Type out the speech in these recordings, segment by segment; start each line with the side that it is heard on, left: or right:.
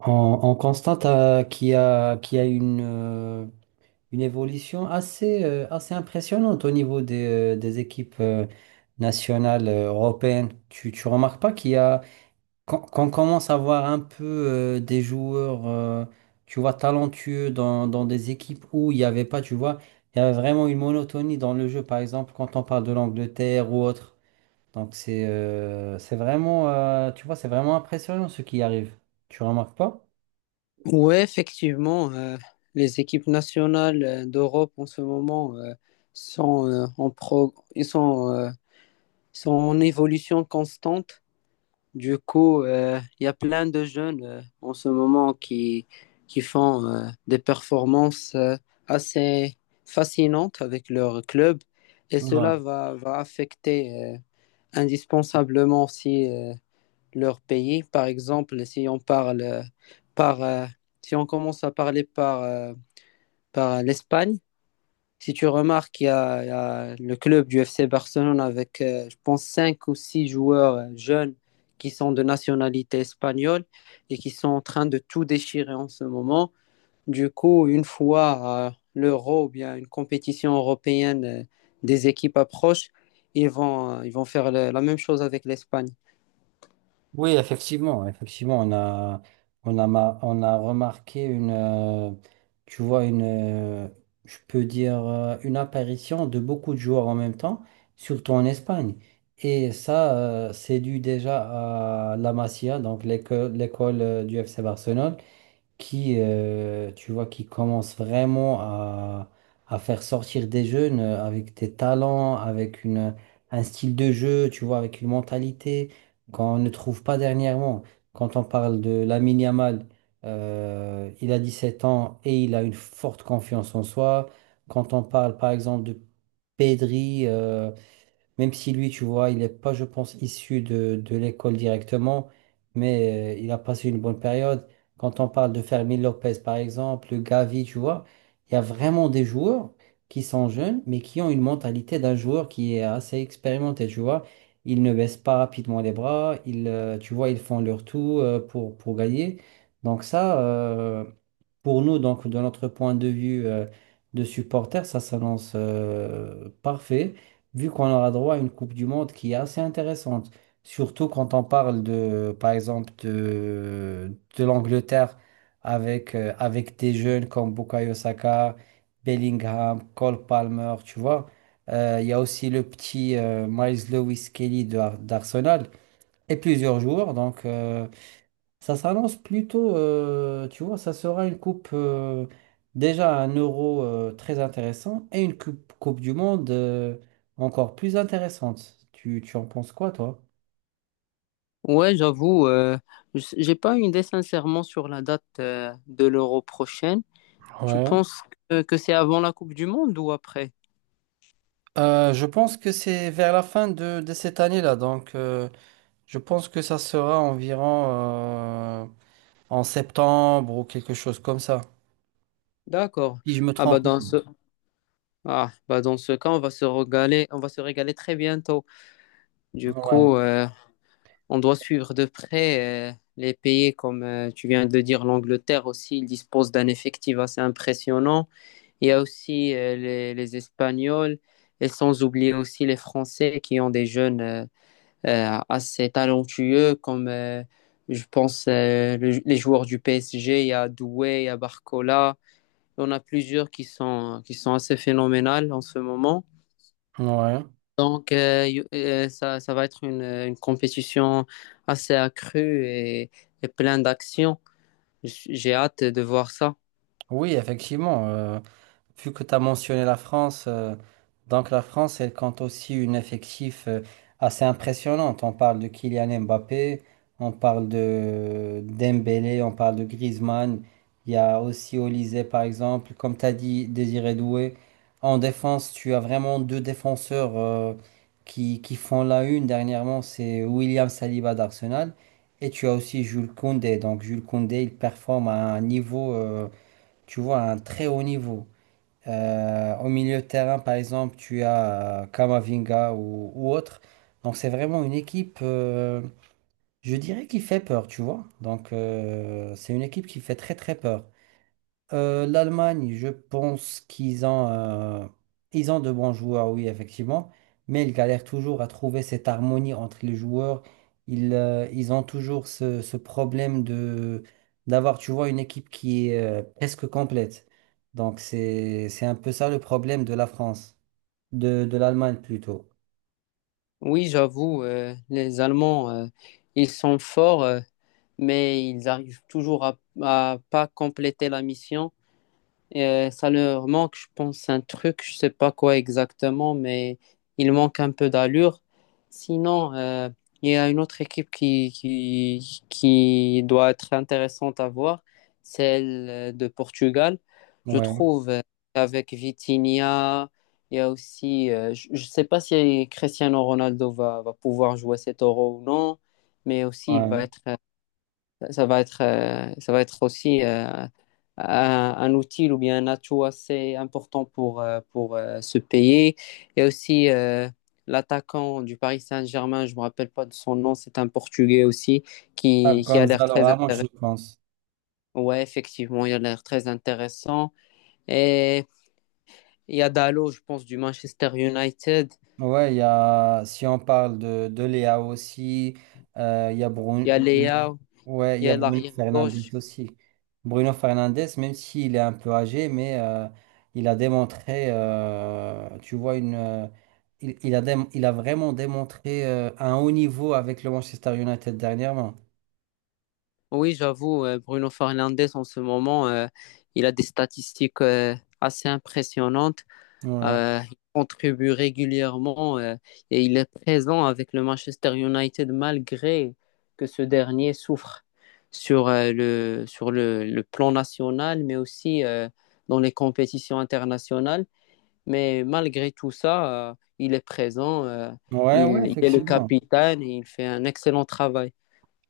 right: On, on constate qu'il y a une une évolution assez, assez impressionnante au niveau des équipes nationales européennes. Tu remarques pas qu'il y a, qu'on qu'on commence à voir un peu des joueurs, tu vois, talentueux dans des équipes où il n'y avait pas, tu vois, il y avait vraiment une monotonie dans le jeu, par exemple, quand on parle de l'Angleterre ou autre. Donc c'est vraiment, tu vois, c'est vraiment impressionnant ce qui arrive. Tu remarques pas?
left: Ouais, effectivement, les équipes nationales d'Europe en ce moment sont, en pro- ils sont, sont en évolution constante. Du coup, il y a plein de jeunes en ce moment qui font des performances assez fascinantes avec leur club et
right: Ouais,
left: cela va affecter indispensablement aussi leur pays. Par exemple, par, euh, si on commence à parler par l'Espagne, si tu remarques, il y, a y a le club du FC Barcelone avec, je pense, cinq ou six joueurs jeunes qui sont de nationalité espagnole et qui sont en train de tout déchirer en ce moment. Du coup, une fois l'Euro ou bien une compétition européenne des équipes approche, ils vont faire la même chose avec l'Espagne.
right: oui, effectivement, effectivement, on a remarqué une, tu vois, je peux dire, une apparition de beaucoup de joueurs en même temps, surtout en Espagne. Et ça, c'est dû déjà à la Masia, donc l'école, du FC Barcelone qui, tu vois, qui commence vraiment à faire sortir des jeunes avec des talents, avec une, un style de jeu, tu vois, avec une mentalité qu'on ne trouve pas dernièrement. Quand on parle de Lamine Yamal, il a 17 ans et il a une forte confiance en soi. Quand on parle, par exemple, de Pedri, même si lui, tu vois, il n'est pas, je pense, issu de l'école directement, mais il a passé une bonne période. Quand on parle de Fermín Lopez, par exemple, Gavi, tu vois, il y a vraiment des joueurs qui sont jeunes, mais qui ont une mentalité d'un joueur qui est assez expérimenté, tu vois. Ils ne baissent pas rapidement les bras, ils, tu vois, ils font leur tout pour gagner. Donc ça, pour nous, donc, de notre point de vue de supporter, ça s'annonce parfait vu qu'on aura droit à une Coupe du Monde qui est assez intéressante, surtout quand on parle de, par exemple, de l'Angleterre avec des jeunes comme Bukayo Saka, Bellingham, Cole Palmer, tu vois. Il y a aussi le petit Miles Lewis Kelly d'Arsenal et plusieurs joueurs. Donc, ça s'annonce plutôt, tu vois, ça sera une coupe déjà un euro très intéressant et une coupe du monde encore plus intéressante. Tu en penses quoi, toi?
left: Ouais, j'avoue, j'ai pas une idée sincèrement sur la date de l'Euro prochaine. Tu
right: Ouais.
left: penses que c'est avant la Coupe du Monde ou après?
right: Je pense que c'est vers la fin de cette année-là. Donc, je pense que ça sera environ euh, en septembre ou quelque chose comme ça.
left: D'accord.
right: Si je me
left: Ah bah
right: trompe.
left: dans ce ah bah dans ce cas, on va se régaler, on va se régaler très bientôt.
right: pas.
left: Du
right: Ouais.
left: coup, on doit suivre de près les pays comme tu viens de dire, l'Angleterre aussi, ils disposent d'un effectif assez impressionnant. Il y a aussi les Espagnols et sans oublier aussi les Français qui ont des jeunes. Assez talentueux comme je pense le- les joueurs du PSG, il y a Doué, il y a Barcola, il y en a plusieurs qui sont assez phénoménales en ce moment.
right: Ouais.
left: Ça va être une compétition assez accrue et plein d'actions. J'ai hâte de voir ça.
right: Oui, effectivement. Vu que tu as mentionné la France, donc la France, elle compte aussi une effectif assez impressionnante. On parle de Kylian Mbappé, on parle de Dembélé, on parle de Griezmann. Il y a aussi Olise, par exemple. Comme tu as dit, Désiré Doué. En défense, tu as vraiment deux défenseurs qui font la une. Dernièrement, c'est William Saliba d'Arsenal. Et tu as aussi Jules Koundé. Donc Jules Koundé, il performe à un niveau, tu vois, à un très haut niveau. Au milieu de terrain, par exemple, tu as Kamavinga ou autre. Donc, c'est vraiment une équipe, je dirais, qui fait peur, tu vois. Donc, c'est une équipe qui fait très, très peur. L'Allemagne, je pense qu'ils ont, ils ont de bons joueurs, oui, effectivement, mais ils galèrent toujours à trouver cette harmonie entre les joueurs. Ils, ils ont toujours ce, ce problème de d'avoir, tu vois, une équipe qui est presque complète. Donc c'est un peu ça le problème de la France, de l'Allemagne plutôt.
left: Oui, j'avoue, les Allemands, ils sont forts, mais ils arrivent toujours à pas compléter la mission. Et ça leur manque, je pense, un truc, je sais pas quoi exactement, mais il manque un peu d'allure. Sinon, il y a une autre équipe qui doit être intéressante à voir, celle de Portugal. Je
right: Ouais,
left: trouve, avec Vitinha, il y a aussi, je ne sais pas si Cristiano Ronaldo va pouvoir jouer cet Euro ou non, mais aussi il va
right: ouais.
left: être ça va être, ça va être aussi un outil ou bien un atout assez important pour, ce pays. Et aussi l'attaquant du Paris Saint-Germain, je ne me rappelle pas de son nom, c'est un Portugais aussi
right: Ah,
left: qui a l'air
right: Gonzalo
left: très
right: Ramos,
left: intéressant.
right: je pense.
left: Ouais, effectivement, il a l'air très intéressant. Et il y a Dalo, je pense, du Manchester United.
right: Ouais, si on parle de Léa aussi, il y a
left: Il
right: Bruno,
left: y a
right: Bruno-
left: Leao,
right: ouais, il
left: il y
right: y a
left: a
right: Bruno Fernandes
left: l'arrière-gauche.
right: aussi. Bruno Fernandes, même s'il est un peu âgé, mais il a démontré, tu vois, une, il a vraiment démontré un haut niveau avec le Manchester United dernièrement.
left: Oui, j'avoue, Bruno Fernandes en ce moment, il a des statistiques assez impressionnantes.
right: Ouais,
left: Il contribue régulièrement et il est présent avec le Manchester United malgré que ce dernier souffre sur le plan national, mais aussi dans les compétitions internationales. Mais malgré tout ça, il est présent,
right: ouais,
left: il est le
right: effectivement.
left: capitaine et il fait un excellent travail.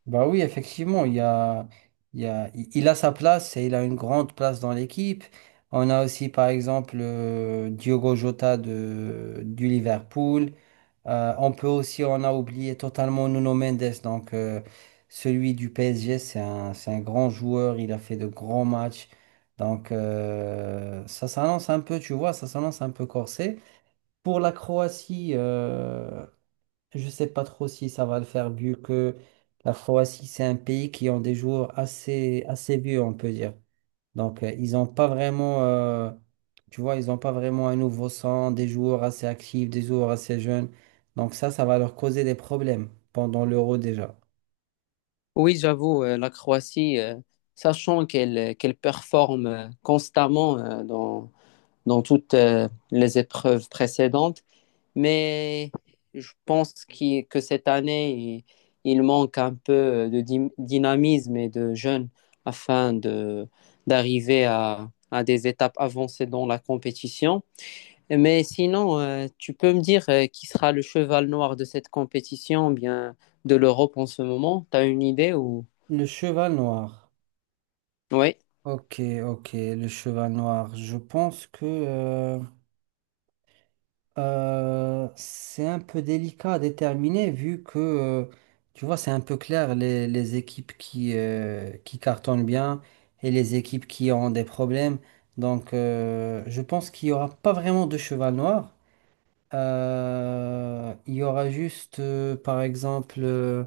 right: Bah oui, effectivement, il a sa place et il a une grande place dans l'équipe. On a aussi, par exemple, Diogo Jota du Liverpool. On peut aussi, on a oublié totalement Nuno Mendes, donc celui du PSG, c'est un grand joueur, il a fait de grands matchs. Donc ça s'annonce un peu, tu vois, ça s'annonce un peu corsé. Pour la Croatie, je ne sais pas trop si ça va le faire vu que la Croatie, c'est un pays qui ont des joueurs assez, assez vieux, on peut dire. Donc, ils n'ont pas vraiment, tu vois, ils n'ont pas vraiment un nouveau sang, des joueurs assez actifs, des joueurs assez jeunes. Donc ça va leur causer des problèmes pendant l'Euro déjà.
left: Oui, j'avoue, la Croatie, sachant qu'elle qu'elle performe constamment dans toutes les épreuves précédentes, mais je pense que cette année, il manque un peu dynamisme et de jeunes afin de d'arriver à des étapes avancées dans la compétition. Mais sinon, tu peux me dire qui sera le cheval noir de cette compétition, bien de l'Europe en ce moment? T'as une idée ou...
right: Le cheval noir.
left: Oui.
right: Ok, ok, le cheval noir. Je pense que... c'est un peu délicat à déterminer vu que, tu vois, c'est un peu clair les équipes qui cartonnent bien et les équipes qui ont des problèmes. Donc, je pense qu'il n'y aura pas vraiment de cheval noir. Il y aura juste, par exemple,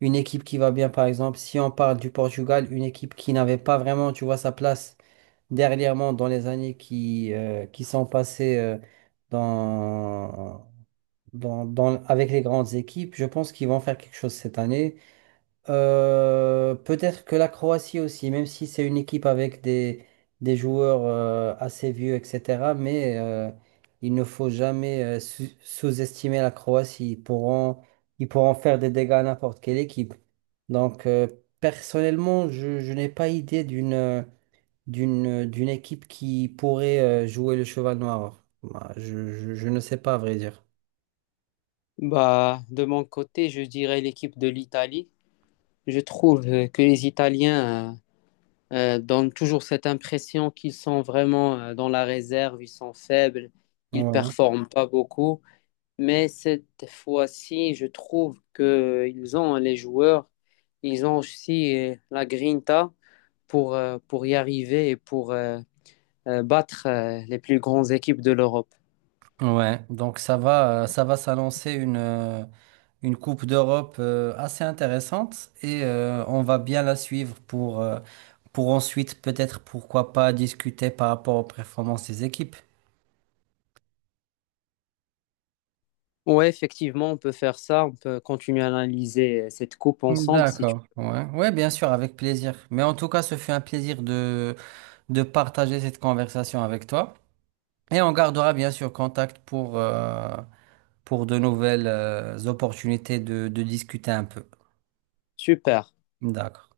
right: une équipe qui va bien. Par exemple, si on parle du Portugal, une équipe qui n'avait pas vraiment, tu vois, sa place dernièrement dans les années qui sont passées. Dans, Avec les grandes équipes. Je pense qu'ils vont faire quelque chose cette année. Peut-être que la Croatie aussi, même si c'est une équipe avec des joueurs assez vieux, etc. Mais il ne faut jamais sous-estimer la Croatie. Ils pourront faire des dégâts à n'importe quelle équipe. Donc, personnellement, je n'ai pas idée d'une, d'une équipe qui pourrait jouer le cheval noir. Bah, je ne sais pas, à vrai dire.
left: Bah, de mon côté, je dirais l'équipe de l'Italie. Je trouve que les Italiens donnent toujours cette impression qu'ils sont vraiment dans la réserve, ils sont faibles, ils
right: Ouais.
left: performent pas beaucoup. Mais cette fois-ci, je trouve qu'ils ont les joueurs, ils ont aussi la grinta pour y arriver et pour battre les plus grandes équipes de l'Europe.
right: Ouais, donc ça va s'annoncer une Coupe d'Europe assez intéressante et on va bien la suivre pour, pour ensuite peut-être pourquoi pas discuter par rapport aux performances des équipes.
left: Ouais, effectivement, on peut faire ça. On peut continuer à analyser cette coupe ensemble si tu
right: D'accord, ouais, ouais, bien sûr, avec plaisir. Mais en tout cas, ce fut un plaisir de partager cette conversation avec toi. Et on gardera bien sûr contact pour de nouvelles opportunités de discuter un peu.
left: Super.
right: D'accord.